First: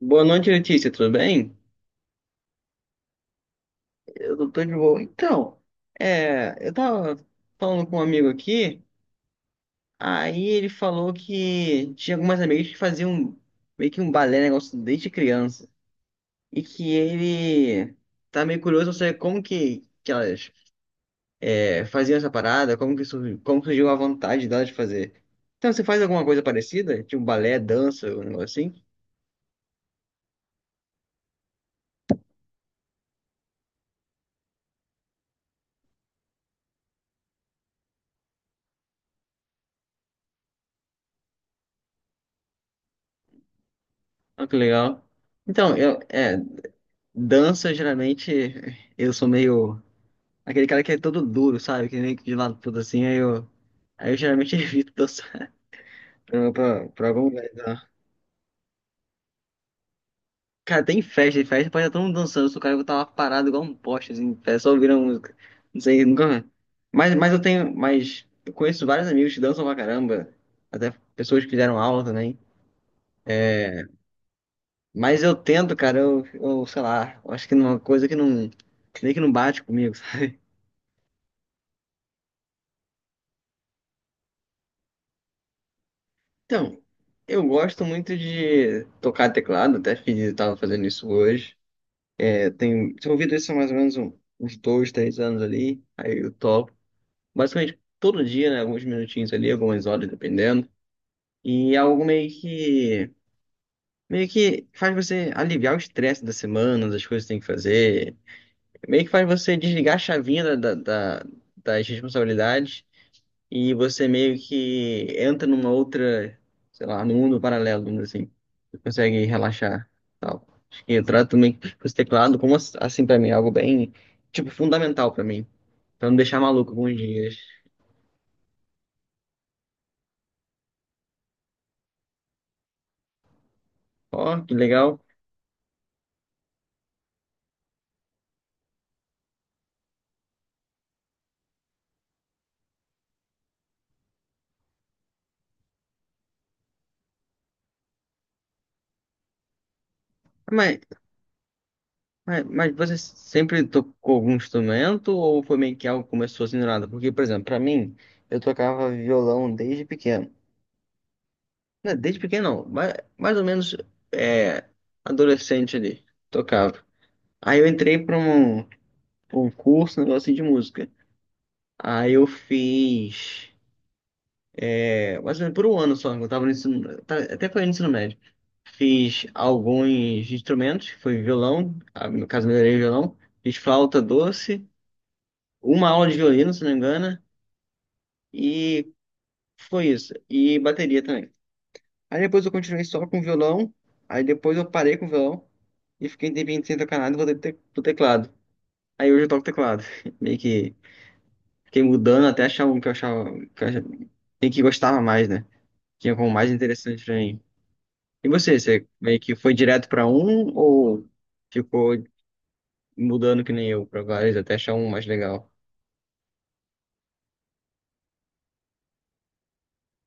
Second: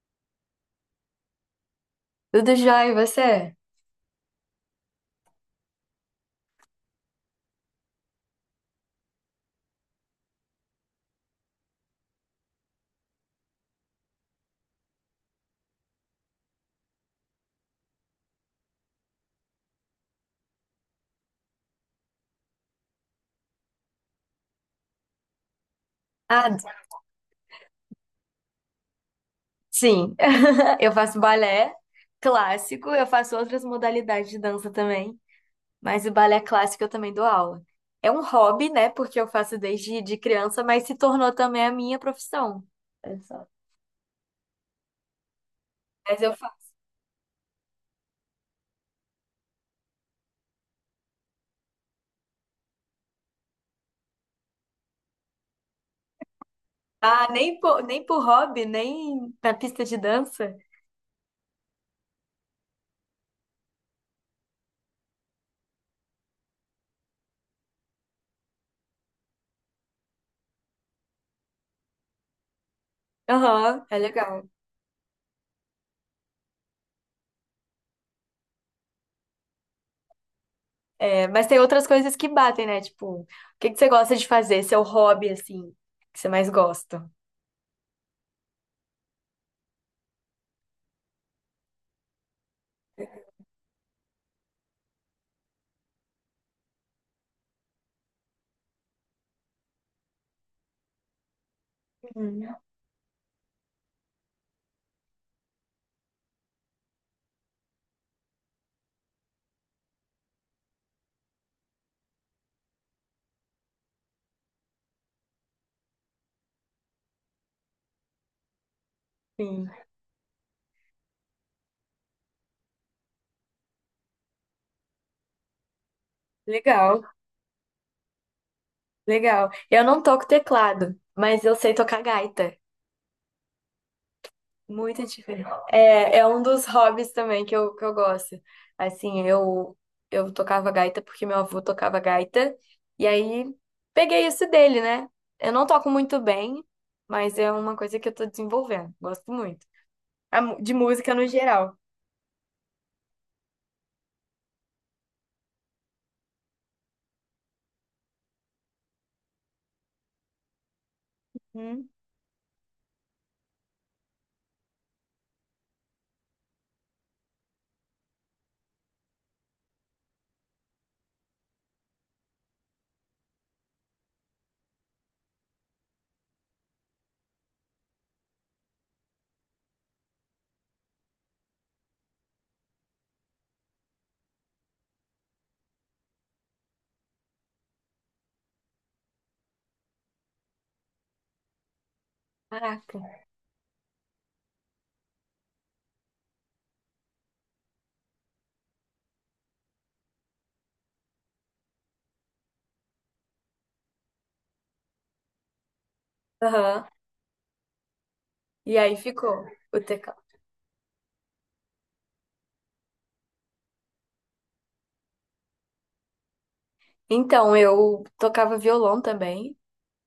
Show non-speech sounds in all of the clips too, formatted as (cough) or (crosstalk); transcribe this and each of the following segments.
Boa noite, Letícia, tudo bem? Tudo jóia, e você? Eu não tô de boa. Eu tava falando com um amigo aqui, aí ele falou que tinha algumas amigas que faziam meio que um balé, negócio desde criança, e que ele tá meio curioso pra saber como que elas faziam essa parada, como que surgiu, como surgiu a vontade delas de fazer. Então, você faz alguma coisa Ah, parecida? Tipo um balé, dança, um negócio assim? sim. (laughs) Eu faço balé clássico, eu faço outras modalidades de dança também, mas o balé clássico eu também dou aula. É um hobby, né? Porque eu faço desde de criança, mas se tornou também a minha profissão. É só. Ah, que legal. Então, eu, Mas eu é, faço. Dança geralmente eu sou meio. Aquele cara que é todo duro, sabe? Que nem de lado tudo assim, aí eu. Aí eu geralmente (laughs) evito dançar pra algum Ah, lugar, nem por, tá? nem por hobby, nem na pista de dança? Cara, tem festa, em festa pode estar todo mundo dançando, se o cara eu tava parado igual um poste, assim, em pé, só ouvindo a música. Não sei, nunca. Mas eu tenho. Mas eu conheço vários amigos que dançam pra caramba. Até pessoas que fizeram aula também. Aham, é legal. Mas eu tento, cara, eu sei lá, eu acho que uma coisa que não. Que nem que não bate comigo, sabe? É, mas tem outras coisas que batem, né? Tipo, o que você gosta de fazer? Seu hobby, assim, que você mais Então, gosta? eu gosto muito de tocar teclado, até fiz, tava fazendo isso hoje. Eu tenho desenvolvido isso há mais ou menos uns dois, três anos ali. Aí eu topo. Basicamente todo dia, né? Alguns minutinhos ali, algumas horas, dependendo. E é algo meio Uhum. que. Meio que faz você aliviar o estresse da semana, das coisas que tem que fazer. Meio que faz você desligar a chavinha da- das responsabilidades e você meio que entra numa outra, sei lá, num mundo paralelo, vamos dizer assim. Você consegue Sim, relaxar, tal. Acho que eu trato também com esse teclado como assim. Pra mim, é algo bem, tipo, fundamental pra mim, pra não deixar maluco alguns legal. dias. Legal. Eu não toco teclado, mas eu sei tocar gaita. Ó, que legal. Muito diferente. É, é um dos hobbies também que eu gosto. Assim, eu tocava gaita porque meu avô tocava gaita. E aí peguei isso dele, né? Eu não toco muito bem, mas é uma coisa que eu tô desenvolvendo. Gosto muito. De Mas, música no geral. mas você sempre tocou algum instrumento ou foi meio que algo que começou assim do nada? Porque, por exemplo, pra mim, eu tocava violão desde pequeno. Hum, Não, desde pequeno não, mais ou menos é, adolescente ali, tocava. Aí eu entrei pra um curso, um negócio assim de música. Aí eu fiz, mais ou menos por um ano só. Eu tava no ensino, até foi no ensino médio. Fiz alguns instrumentos, foi violão, ah, no caso melhorei o violão, fiz flauta doce, uma aula de violino, se não me engano, e foi isso. E bateria também. Aí depois eu continuei só caraca. com violão, aí depois eu parei com o violão e fiquei um tempinho sem tocar nada e voltei pro teclado. Aí hoje eu toco teclado, (laughs) meio que. Fiquei mudando até achar um que eu achava e que gostava mais, né? Tinha como mais Aham. interessante pra mim. E você, E você aí meio que ficou foi o direto pra teclado. um ou ficou mudando que nem eu pra vários até achar um mais legal? Então, eu tocava violão também.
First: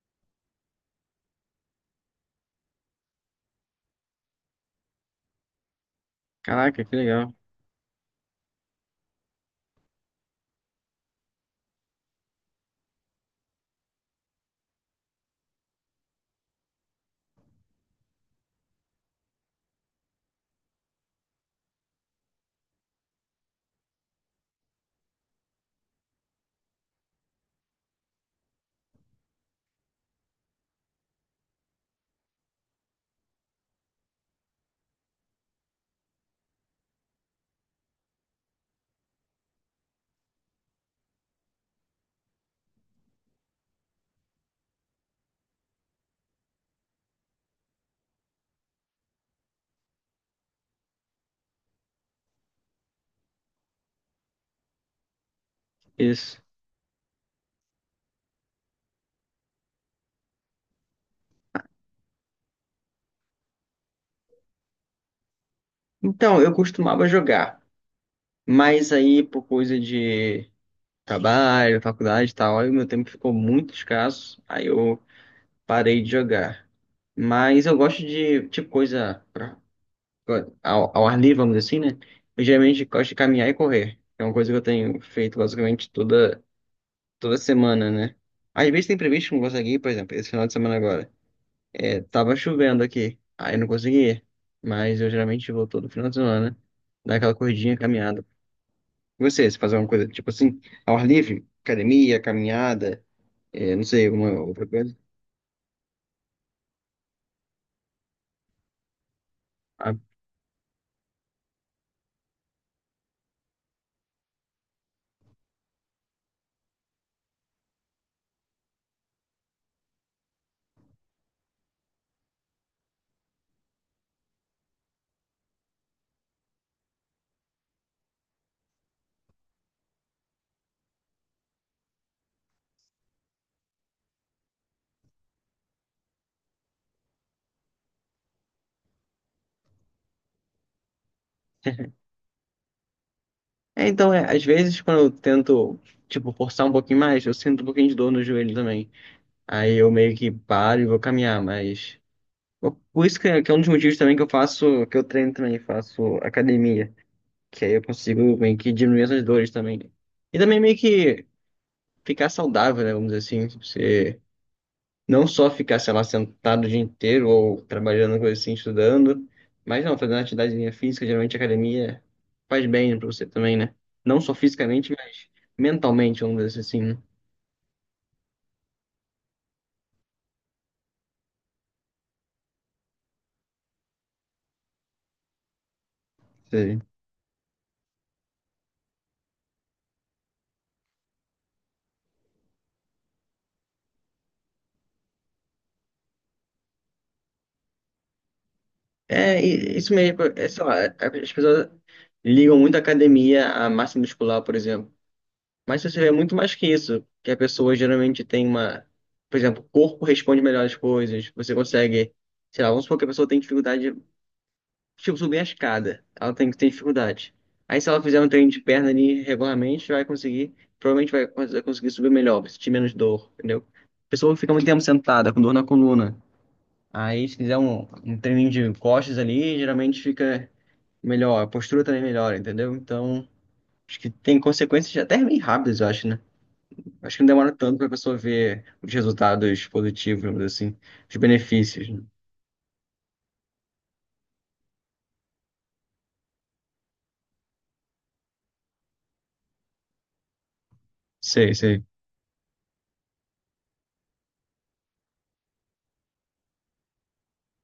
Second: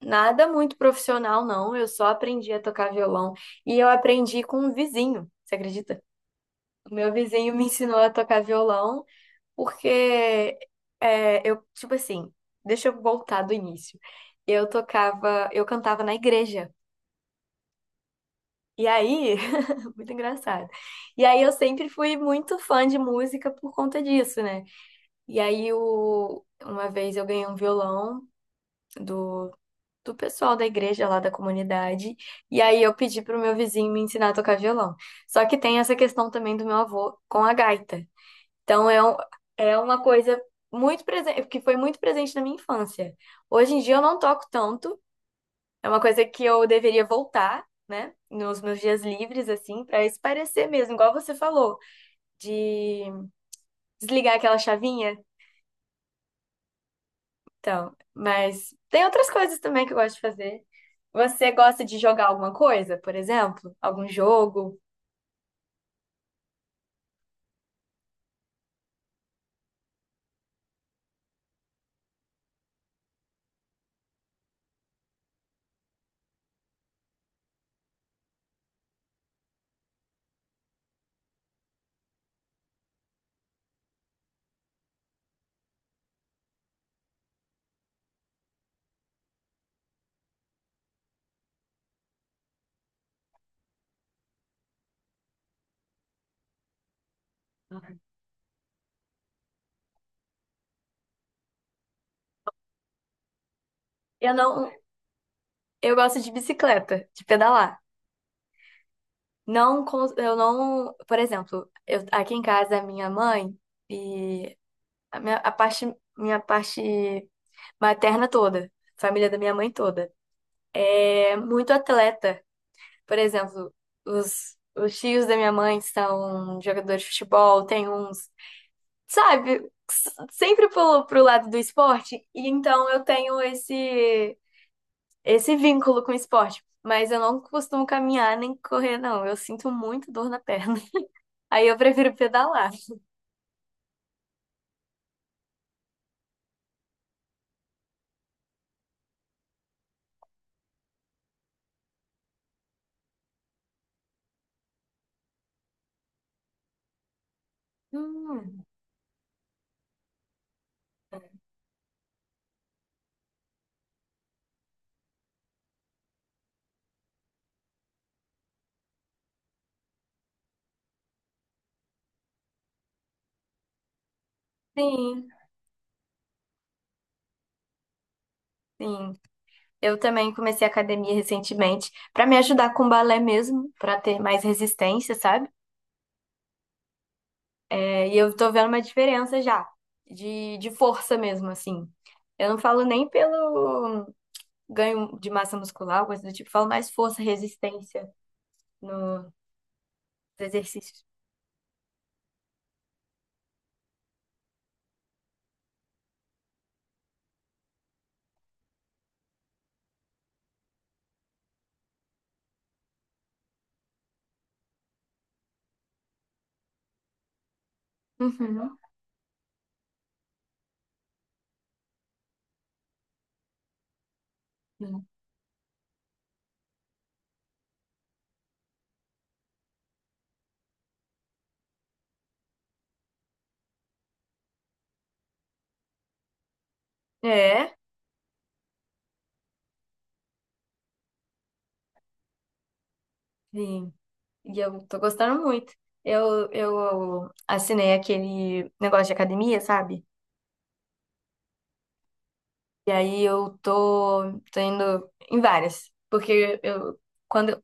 Nada muito profissional, não. Eu só aprendi a tocar violão e eu aprendi com um vizinho, você acredita? Caraca, O que meu legal. vizinho me ensinou a tocar violão porque eu, tipo assim, deixa eu voltar do início. Eu cantava na igreja. E aí, (laughs) muito engraçado. E aí eu sempre fui muito fã de música por conta disso, né? E aí uma vez eu ganhei um violão do do pessoal da igreja lá da comunidade. E aí eu pedi pro meu vizinho me ensinar a tocar violão. Só que tem essa questão também do meu avô com a gaita. Então é, um- É uma coisa muito presente, que foi muito presente na minha infância. Hoje em dia eu não toco tanto, é uma coisa que eu deveria voltar. Né? Nos meus dias livres, assim, para espairecer mesmo, igual você falou, de desligar aquela chavinha. Isso. Então, mas tem outras coisas também que eu gosto de fazer. Você gosta de jogar alguma coisa, por exemplo? Algum jogo? Então, eu costumava jogar, mas aí por coisa de trabalho, faculdade e tal, aí o meu tempo ficou muito escasso, aí eu parei de jogar. Mas eu gosto de, tipo, coisa pra ao ar livre, vamos dizer assim, né? Eu geralmente gosto de caminhar e correr. É uma coisa que eu tenho feito basicamente toda semana, né? Às vezes tem previsto que eu não consegui ir, por exemplo, esse final de semana agora. É, tava chovendo aqui, aí eu não consegui ir. Mas eu geralmente vou todo final de semana, dar aquela corridinha, caminhada. E você, se fazer uma coisa tipo assim, ao ar livre, academia, caminhada, é, não sei, alguma Eu outra não, coisa. eu gosto de bicicleta, de pedalar. Não, Ah, cons- eu não, por exemplo, aqui em casa a minha mãe e a minha minha parte materna toda, família da minha mãe toda, é muito atleta. Por exemplo, os tios da minha mãe são jogadores de futebol, tem uns sabe, s- sempre pro lado do esporte, e então eu tenho esse vínculo com o esporte. Mas eu não costumo caminhar nem correr, não. Eu sinto muito dor na perna. (laughs) Aí eu prefiro pedalar. é, então, é, às vezes quando eu tento, tipo, forçar um pouquinho mais, eu sinto um pouquinho de dor no joelho também. Aí eu meio que paro e vou caminhar, mas. Por isso que é um dos motivos também que eu faço, que eu treino também, faço academia. Que aí eu consigo meio Hum, que diminuir essas dores também. E também meio que ficar saudável, né? Vamos dizer assim, tipo, você não só ficar, sei lá, sentado o dia inteiro ou trabalhando, coisa assim, estudando. Mas não, fazendo atividade física, geralmente academia faz bem pra você também, né? Não só fisicamente, mas sim, mentalmente, vamos dizer assim, sim. Eu também comecei academia recentemente pra me ajudar com balé mesmo, pra ter mais resistência, sabe? né? É, e eu tô vendo uma diferença já de força mesmo, assim. Eu não falo nem pelo ganho de massa muscular, alguma coisa do tipo, falo mais força, resistência nos É, isso mesmo. É, sei lá, exercícios. as pessoas ligam muito a academia à massa muscular, por exemplo. Mas você vê muito mais que isso, que a pessoa geralmente tem uma... Por exemplo, o corpo responde melhor às coisas. Você consegue... Sei lá, vamos supor que a pessoa tem dificuldade... Tipo, subir a escada. Ela tem, que ter dificuldade. Aí se ela fizer um treino de Uhum. perna ali regularmente, vai conseguir... Provavelmente vai, vai conseguir subir melhor, vai sentir menos dor, entendeu? A pessoa fica muito tempo Sim. sentada, com dor na coluna. Aí se fizer um treininho de costas ali, geralmente fica melhor, a postura também melhora, entendeu? Então, acho que tem consequências até bem rápidas, eu acho, né? Acho que não demora É, tanto para a pessoa ver os resultados positivos, vamos dizer assim, os benefícios, né? sim. E eu tô gostando muito. Eu assinei aquele negócio de academia, sabe? Sei, sei. E aí eu tô indo em várias. Porque eu, quando,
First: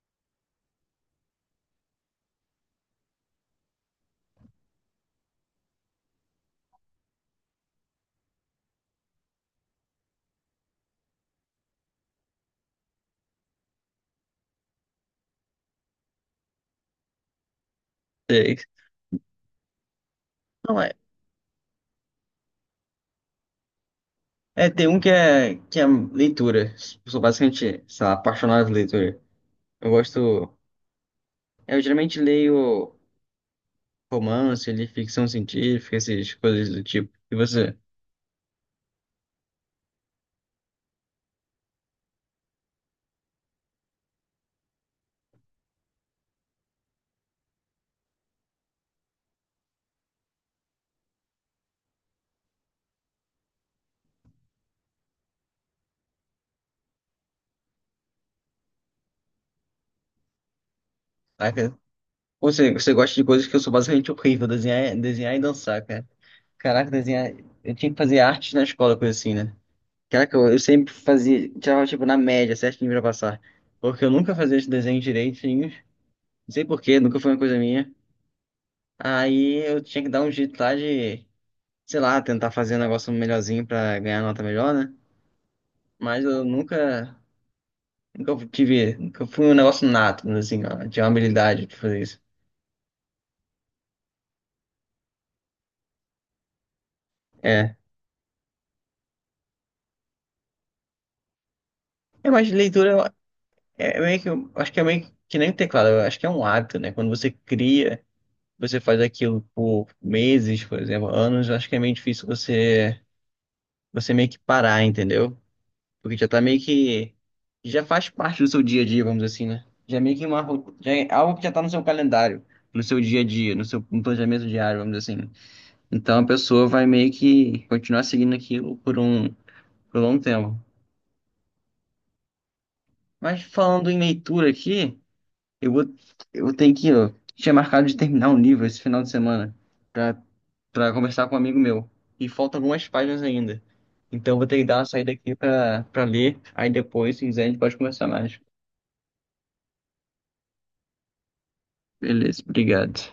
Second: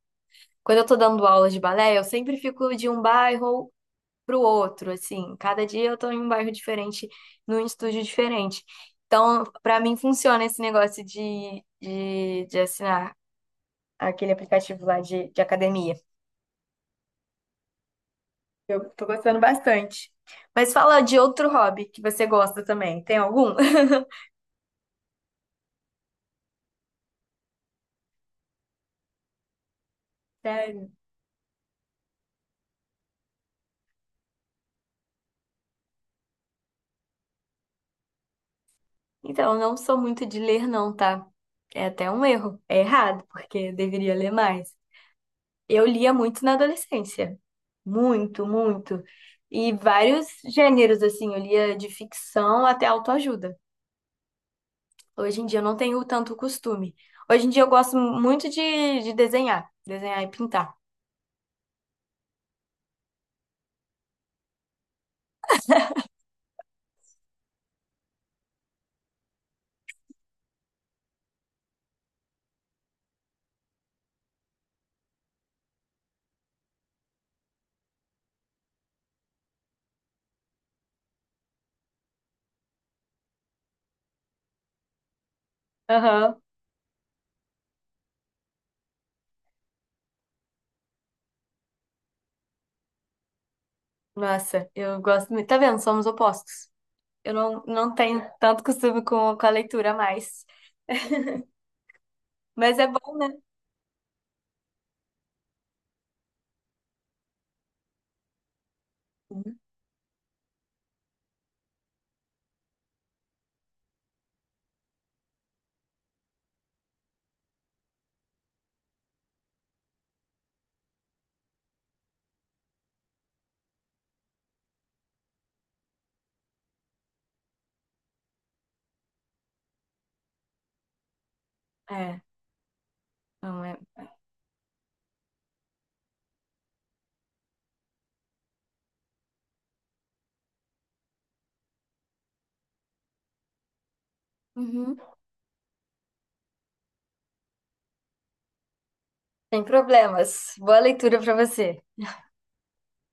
quando eu tô dando aulas de balé, eu sempre fico de um bairro pro outro, assim. Cada dia eu tô em um bairro diferente, num estúdio diferente. Então, pra mim funciona esse negócio de assinar aquele aplicativo lá de academia. Sei. Eu tô gostando bastante. Mas Não, fala de outro hobby que você gosta também. Tem algum? Tem um que que é leitura. Sou basicamente, sei lá, apaixonado por leitura. Eu (laughs) gosto. Sério? Eu geralmente leio romance, li ficção científica, essas coisas do tipo. E você? Então, eu não sou muito de ler, não, tá? É até um erro. É errado, porque eu deveria ler mais. Eu lia muito na adolescência. Muito, muito. E vários gêneros, assim, eu lia de ficção até autoajuda. Hoje em dia eu não tenho tanto costume. Hoje em dia eu gosto muito de desenhar, desenhar e pintar. Saca? Você gosta de coisas que eu sou basicamente horrível, desenhar, desenhar e dançar, cara. Caraca, desenhar. Eu tinha que fazer arte na escola, coisa assim, né? Caraca, eu sempre fazia. Tirava, tipo, na média, certinho pra passar. Porque eu nunca fazia esse desenho direitinho. Não sei por quê, nunca foi uma coisa minha. Aí eu tinha que dar um jeito lá de, sei lá, tentar fazer um negócio melhorzinho pra ganhar nota melhor, né? Mas Aham. eu nunca. Nunca tive. Nunca fui um negócio nato, assim, ó. Tinha uma habilidade de fazer isso. Nossa, eu gosto muito. Tá vendo? Somos opostos. Eu não, É. não tenho tanto costume com a leitura mais. É, mas Mas é bom, né? é meio que. Eu acho que é meio que nem teclado. Eu acho que é um hábito, né? Quando você cria, você faz aquilo Uhum. por meses, por exemplo, anos, eu acho que é meio difícil você meio que parar, entendeu? Porque já tá meio que já faz parte do seu dia a dia, vamos dizer assim, né? Já é meio que já é algo que já tá no seu calendário, no seu dia a dia, no planejamento diário, vamos dizer assim. Então a pessoa vai meio que continuar seguindo aquilo por um longo tempo. É, Mas não é. falando em leitura aqui, eu vou eu tenho que, ó, tinha marcado de terminar um livro esse final de semana. Pra Para conversar com um amigo meu. E faltam algumas páginas ainda. Então vou ter que dar uma Uhum. saída aqui para ler. Aí depois, se quiser, a gente pode conversar mais. Sem problemas. Boa leitura pra você. Beleza, obrigado.